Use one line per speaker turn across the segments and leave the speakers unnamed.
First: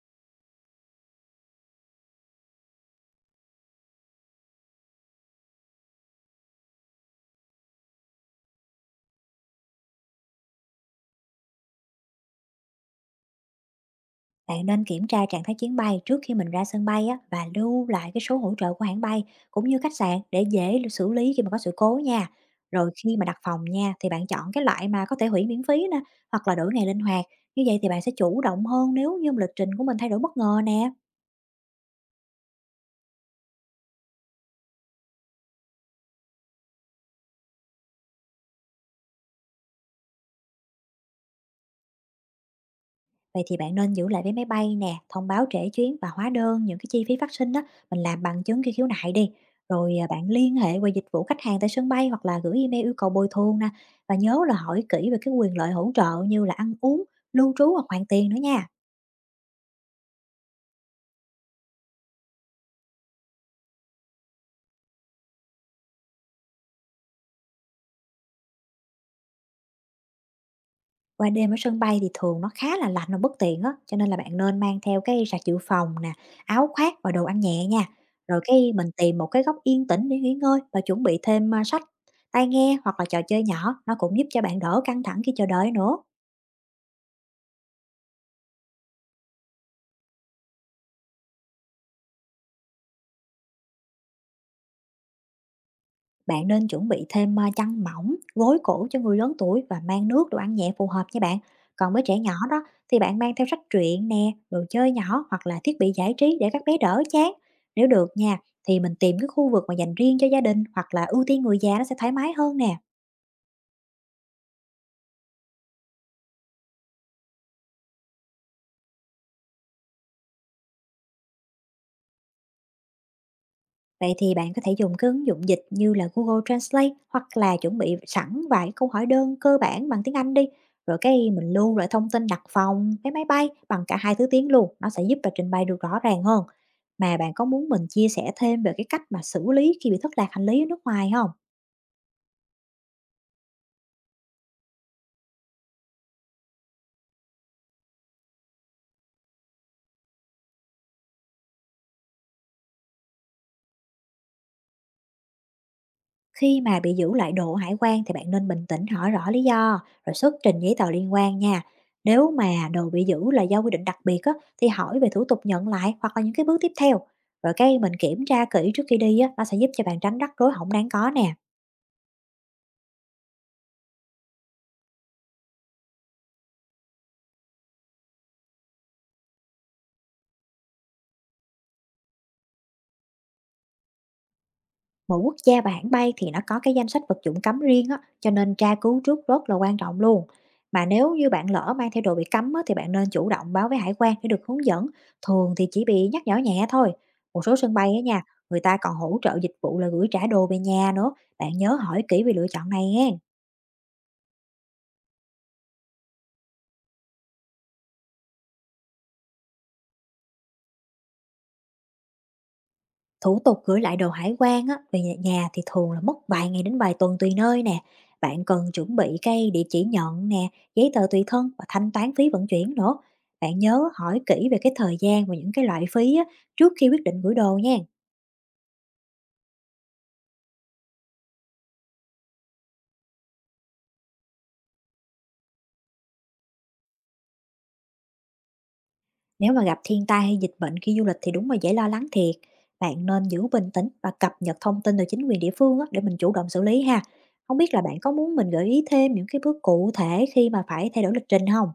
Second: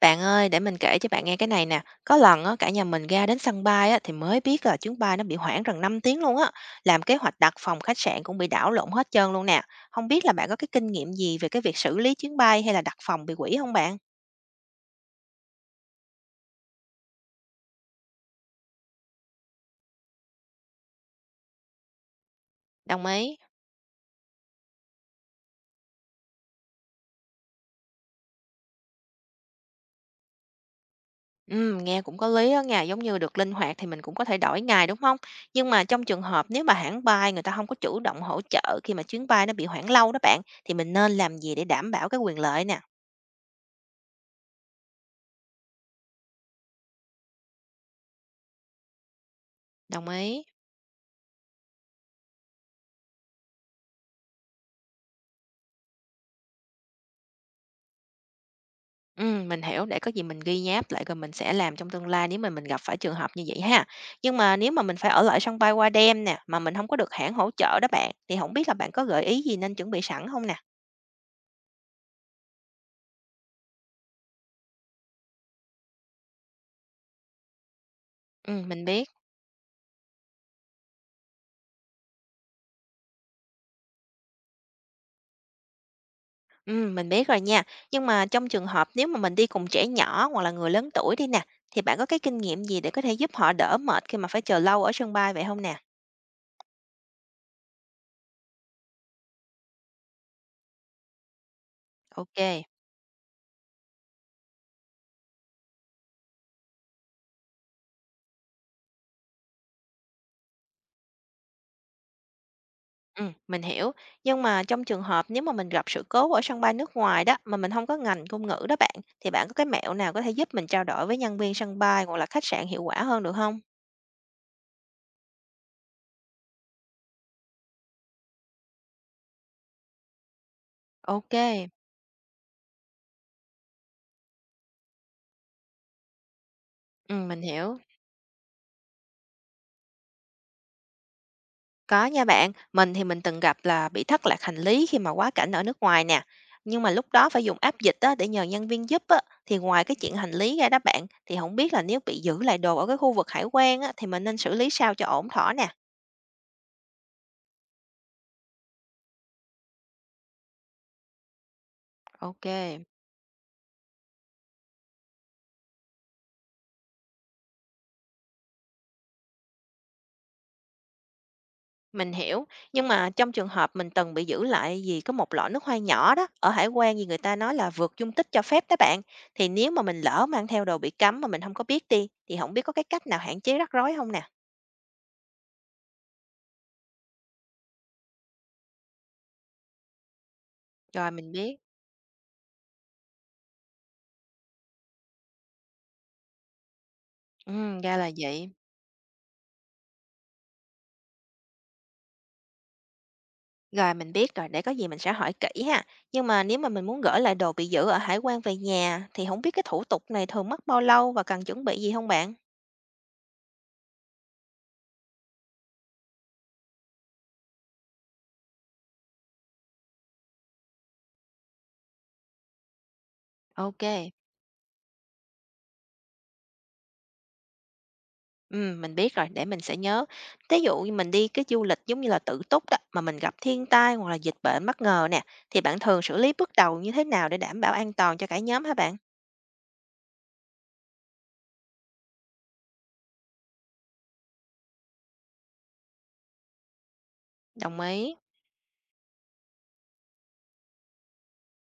Bạn ơi, để mình kể cho bạn nghe cái này nè. Có lần á, cả nhà mình ra đến sân bay á, thì mới biết là chuyến bay nó bị hoãn gần 5 tiếng luôn á. Làm kế hoạch đặt phòng khách sạn cũng bị đảo lộn hết trơn luôn nè. Không biết là bạn có cái kinh nghiệm gì về cái việc xử lý chuyến bay hay là đặt phòng bị hủy không bạn?
Bạn nên kiểm tra trạng thái chuyến bay trước khi mình ra sân bay á, và lưu lại cái số hỗ trợ của hãng bay cũng như khách sạn để dễ xử lý khi mà có sự cố nha. Rồi
Đồng
khi mà
ý.
đặt phòng nha thì bạn chọn cái loại mà có thể hủy miễn phí nè hoặc là đổi ngày linh hoạt. Như vậy thì bạn sẽ chủ động hơn nếu như mà lịch trình của mình thay đổi bất ngờ nè.
Ừ, nghe cũng có lý á nha, giống như được linh hoạt thì mình cũng có thể đổi ngày đúng không? Nhưng mà trong trường hợp nếu mà hãng bay người ta không có chủ động hỗ trợ khi mà chuyến bay nó bị hoãn lâu đó bạn, thì mình nên làm gì để đảm bảo cái quyền lợi nè?
Vậy thì bạn nên giữ lại vé máy bay nè, thông báo trễ chuyến và hóa đơn những cái chi phí phát sinh đó mình làm bằng chứng khi khiếu nại đi. Rồi
Đồng
bạn
ý.
liên hệ qua dịch vụ khách hàng tại sân bay hoặc là gửi email yêu cầu bồi thường nè. Và nhớ là hỏi kỹ về cái quyền lợi hỗ trợ như là ăn uống, lưu trú hoặc hoàn tiền nữa nha.
Mình hiểu, để có gì mình ghi nháp lại rồi mình sẽ làm trong tương lai nếu mà mình gặp phải trường hợp như vậy ha. Nhưng mà nếu mà mình phải ở lại sân bay qua đêm nè, mà mình không có được hãng hỗ trợ đó bạn, thì không biết là bạn có gợi ý gì nên chuẩn bị sẵn không nè?
Qua đêm ở sân bay thì thường nó khá là lạnh và bất tiện á, cho nên là bạn nên mang theo cái sạc dự phòng nè, áo khoác và đồ ăn nhẹ nha. Rồi
Ừm,
cái
mình
mình
biết,
tìm một cái góc yên tĩnh để nghỉ ngơi và chuẩn bị thêm, sách, tai nghe hoặc là trò chơi nhỏ, nó cũng giúp cho bạn đỡ căng thẳng khi chờ đợi nữa.
mình biết rồi nha. Nhưng mà trong trường hợp nếu mà mình đi cùng trẻ nhỏ hoặc là người lớn tuổi đi nè, thì bạn có cái kinh nghiệm gì để có thể giúp họ đỡ mệt khi mà phải chờ lâu ở sân bay vậy không nè?
Bạn nên chuẩn bị thêm chăn mỏng, gối cổ cho người lớn tuổi và mang nước đồ ăn nhẹ phù hợp nha bạn. Còn với trẻ nhỏ đó
OK.
thì bạn mang theo sách truyện nè, đồ chơi nhỏ hoặc là thiết bị giải trí để các bé đỡ chán. Nếu được nha thì mình tìm cái khu vực mà dành riêng cho gia đình hoặc là ưu tiên người già nó sẽ thoải mái hơn nè.
Mình hiểu. Nhưng mà trong trường hợp nếu mà mình gặp sự cố ở sân bay nước ngoài đó, mà mình không có ngành ngôn ngữ đó bạn, thì bạn có cái mẹo nào có thể giúp mình trao đổi với nhân viên sân bay hoặc là khách sạn hiệu quả hơn được không?
Vậy thì bạn có thể dùng cái ứng dụng dịch như là Google Translate hoặc là chuẩn bị sẵn vài câu hỏi đơn cơ bản bằng tiếng Anh đi. Rồi cái
OK.
mình lưu lại thông tin đặt phòng, vé máy bay bằng cả hai thứ tiếng luôn. Nó sẽ giúp là trình bày được rõ ràng hơn. Mà bạn
Mình
có muốn
hiểu.
mình chia sẻ thêm về cái cách mà xử lý khi bị thất lạc hành lý ở nước ngoài không?
Có nha bạn, mình thì mình từng gặp là bị thất lạc hành lý khi mà quá cảnh ở nước ngoài nè. Nhưng mà lúc đó phải dùng app dịch á, để nhờ nhân viên giúp á, thì ngoài cái chuyện hành lý ra đó bạn, thì không biết là nếu bị giữ lại đồ ở cái khu vực hải quan á, thì mình nên xử lý sao cho ổn thỏa nè?
Khi mà bị giữ lại độ hải quan thì bạn nên bình tĩnh hỏi rõ lý do rồi xuất trình giấy tờ liên quan nha. Nếu mà
OK.
đồ bị giữ là do quy định đặc biệt á, thì hỏi về thủ tục nhận lại hoặc là những cái bước tiếp theo. Rồi cái mình kiểm tra kỹ trước khi đi á, nó sẽ giúp cho bạn tránh rắc rối hỏng đáng có nè.
Mình hiểu, nhưng mà trong trường hợp mình từng bị giữ lại vì có một lọ nước hoa nhỏ đó, ở hải quan gì người ta nói là vượt dung tích cho phép đó bạn. Thì nếu mà mình lỡ mang theo đồ bị cấm mà mình không có biết đi, thì không biết có cái cách nào hạn chế rắc rối không nè.
Mỗi quốc gia và hãng bay thì nó có cái danh sách vật dụng cấm riêng á, cho nên tra cứu trước rất là quan trọng luôn. Mà
Rồi
nếu như
mình
bạn
biết.
lỡ mang theo đồ bị cấm á, thì bạn nên chủ động báo với hải quan để được hướng dẫn. Thường thì chỉ bị nhắc nhở nhẹ thôi. Một số sân
Ừ,
bay
ra
á
là
nha,
vậy.
người ta còn hỗ trợ dịch vụ là gửi trả đồ về nhà nữa. Bạn nhớ hỏi kỹ về lựa chọn này nghe.
Rồi mình biết rồi, để có gì mình sẽ hỏi kỹ ha. Nhưng mà nếu mà mình muốn gửi lại đồ bị giữ ở hải quan về nhà, thì không biết cái thủ tục này thường mất bao lâu và cần chuẩn bị gì không bạn?
Thủ tục gửi lại đồ hải quan á, về nhà nhà thì thường là mất vài ngày đến vài tuần tùy nơi nè. Bạn cần chuẩn bị cái địa chỉ nhận nè, giấy tờ tùy thân và thanh toán phí vận chuyển nữa. Bạn
OK.
nhớ hỏi kỹ về cái thời gian và những cái loại phí á, trước khi quyết định gửi đồ nha.
Mình biết rồi, để mình sẽ nhớ. Thí dụ như mình đi cái du lịch giống như là tự túc đó, mà mình gặp thiên tai hoặc là dịch bệnh bất ngờ nè, thì bạn thường xử lý bước đầu như thế nào để đảm bảo an toàn cho cả nhóm hả bạn?
Nếu mà gặp thiên tai hay dịch bệnh khi du lịch thì đúng là dễ lo lắng thiệt. Bạn nên giữ bình tĩnh và cập nhật thông tin từ chính quyền địa phương á, để mình chủ động xử lý ha. Không biết
Đồng
là bạn có
ý.
muốn mình gợi ý thêm những cái bước cụ thể khi mà phải thay đổi lịch trình không?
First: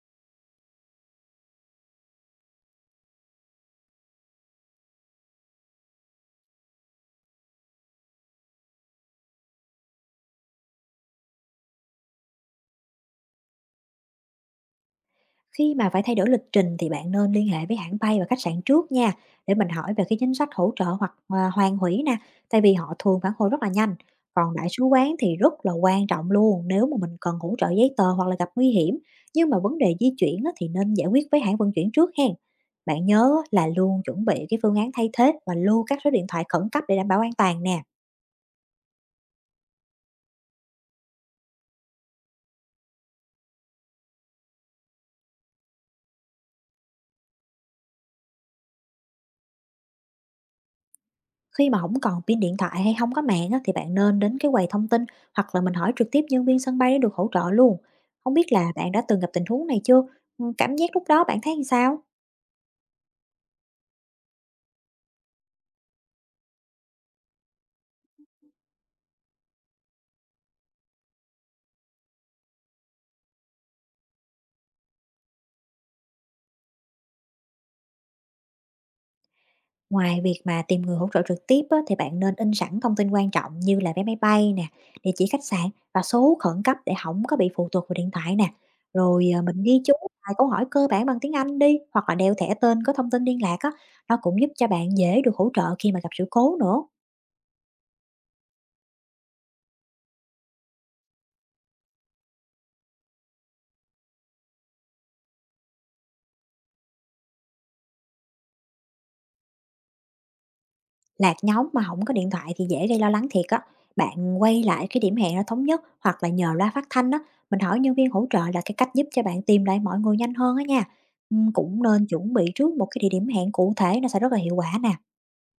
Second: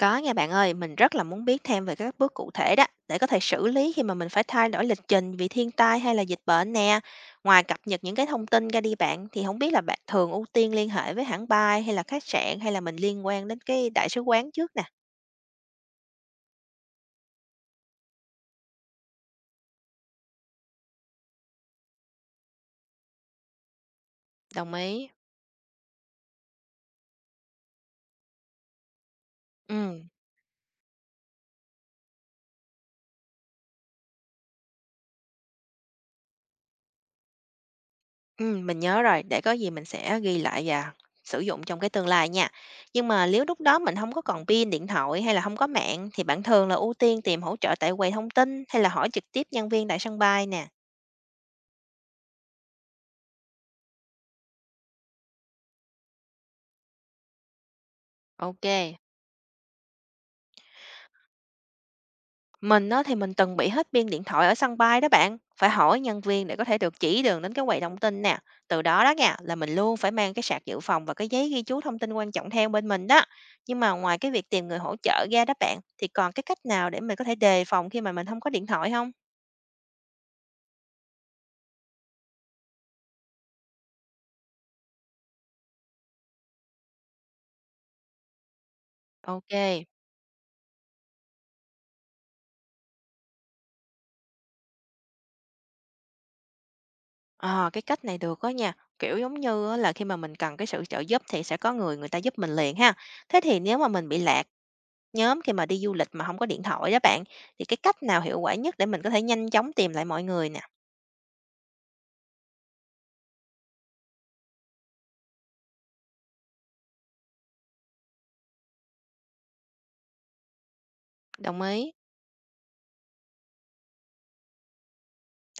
Có nha bạn ơi, mình rất là muốn biết thêm về các bước cụ thể đó, để có thể xử lý khi mà mình phải thay đổi lịch trình vì thiên tai hay là dịch bệnh nè. Ngoài cập nhật những cái thông tin ra đi bạn, thì không biết là bạn thường ưu tiên liên hệ với hãng bay hay là khách sạn hay là mình liên quan đến cái đại sứ quán trước nè.
Khi mà phải thay đổi lịch trình thì bạn nên liên hệ với hãng bay và khách sạn trước nha để mình hỏi về cái chính sách hỗ trợ hoặc hoàn hủy nè, tại vì họ thường phản hồi rất là nhanh. Còn đại
Đồng
sứ
ý.
quán thì rất là quan trọng luôn nếu mà mình cần hỗ trợ giấy tờ hoặc là gặp nguy hiểm. Nhưng mà
Ừ.
vấn đề di chuyển á, thì nên giải quyết với hãng vận chuyển trước hen. Bạn nhớ là luôn chuẩn bị cái phương án thay thế và lưu các số điện thoại khẩn cấp để đảm bảo an toàn nè.
Mình nhớ rồi, để có gì mình sẽ ghi lại và sử dụng trong cái tương lai nha. Nhưng mà nếu lúc đó mình không có còn pin điện thoại hay là không có mạng thì bạn thường là ưu tiên tìm hỗ trợ tại quầy thông tin hay là hỏi trực tiếp nhân viên tại sân bay nè?
Khi mà không còn pin điện thoại hay không có mạng á, thì bạn nên đến cái quầy thông tin hoặc là mình hỏi trực tiếp nhân viên sân bay để được hỗ trợ luôn. Không biết
OK.
là bạn đã từng gặp tình huống này chưa? Cảm giác lúc đó bạn thấy làm sao?
Mình á, thì mình từng bị hết pin điện thoại ở sân bay đó bạn, phải hỏi nhân viên để có thể được chỉ đường đến cái quầy thông tin nè. Từ đó đó nha, là mình luôn phải mang cái sạc dự phòng và cái giấy ghi chú thông tin quan trọng theo bên mình đó. Nhưng mà ngoài cái việc tìm người hỗ trợ ra đó bạn, thì còn cái cách nào để mình có thể đề phòng khi mà mình không có điện thoại không
Ngoài việc mà tìm người hỗ trợ trực tiếp á, thì bạn nên in sẵn thông tin quan trọng như là vé máy bay nè, địa chỉ khách sạn và số khẩn cấp để không có bị phụ thuộc vào điện thoại nè. Rồi, mình ghi
OK.
chú vài câu hỏi cơ bản bằng tiếng Anh đi, hoặc là đeo thẻ tên có thông tin liên lạc á, nó cũng giúp cho bạn dễ được hỗ trợ khi mà gặp sự cố nữa.
Ờ, cái cách này được á nha. Kiểu, giống như á là khi mà mình cần cái sự trợ giúp thì sẽ có người người ta giúp mình liền ha. Thế thì nếu mà mình bị lạc nhóm khi mà đi du lịch mà không có điện thoại đó bạn, thì cái cách nào hiệu quả nhất để mình có thể nhanh chóng tìm lại mọi người nè?
Lạc nhóm mà không có điện thoại thì dễ gây lo lắng thiệt á. Bạn quay lại cái điểm hẹn nó thống nhất hoặc là nhờ loa phát thanh á, mình hỏi nhân viên hỗ trợ là cái cách giúp cho bạn tìm lại mọi người nhanh hơn á nha.
Đồng
Cũng
ý.
nên chuẩn bị trước một cái địa điểm hẹn cụ thể nó sẽ rất là hiệu quả nè.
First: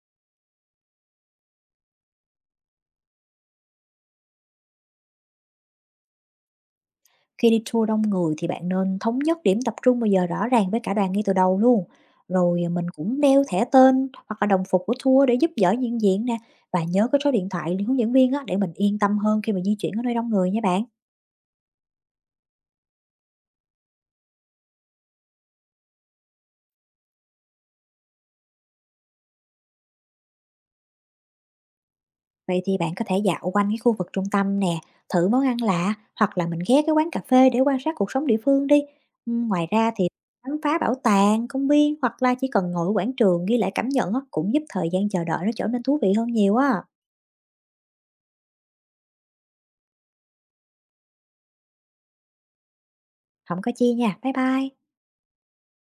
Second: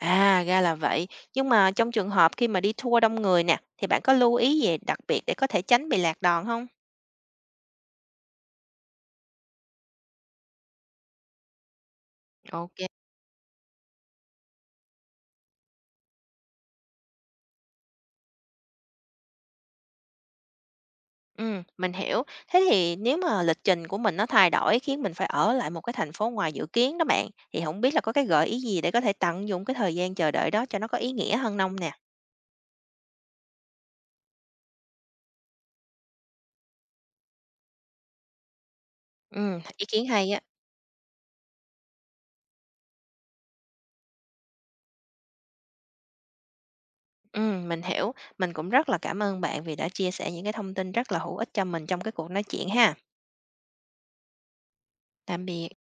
À, ra là vậy. Nhưng mà trong trường hợp khi mà đi tour đông người nè, thì bạn có lưu ý gì đặc biệt để có thể tránh bị lạc đòn không?
Khi đi tour đông người thì bạn nên thống nhất điểm tập trung bao giờ rõ ràng với cả đoàn ngay từ đầu luôn. Rồi,
OK.
mình cũng đeo thẻ tên hoặc là đồng phục của tour để giúp đỡ nhận diện nè, và nhớ cái số điện thoại hướng dẫn viên á, để mình yên tâm hơn khi mà di chuyển ở nơi đông người nha bạn.
Mình hiểu. Thế thì nếu mà lịch trình của mình nó thay đổi khiến mình phải ở lại một cái thành phố ngoài dự kiến đó bạn, thì không biết là có cái gợi ý gì để có thể tận dụng cái thời gian chờ đợi đó cho nó có ý nghĩa hơn hông nè?
Vậy thì bạn có thể dạo quanh cái khu vực trung tâm nè, thử món ăn lạ hoặc là mình ghé cái quán cà phê để quan sát cuộc sống địa phương đi. Ừ, ngoài
Ý
ra
kiến
thì
hay á.
khám phá bảo tàng, công viên hoặc là chỉ cần ngồi ở quảng trường ghi lại cảm nhận á, cũng giúp thời gian chờ đợi nó trở nên thú vị hơn nhiều á.
Mình hiểu. Mình cũng rất là cảm ơn bạn vì đã chia sẻ những cái thông tin rất là hữu ích cho mình trong cái cuộc nói chuyện ha.
Không có chi nha. Bye bye.
Tạm biệt.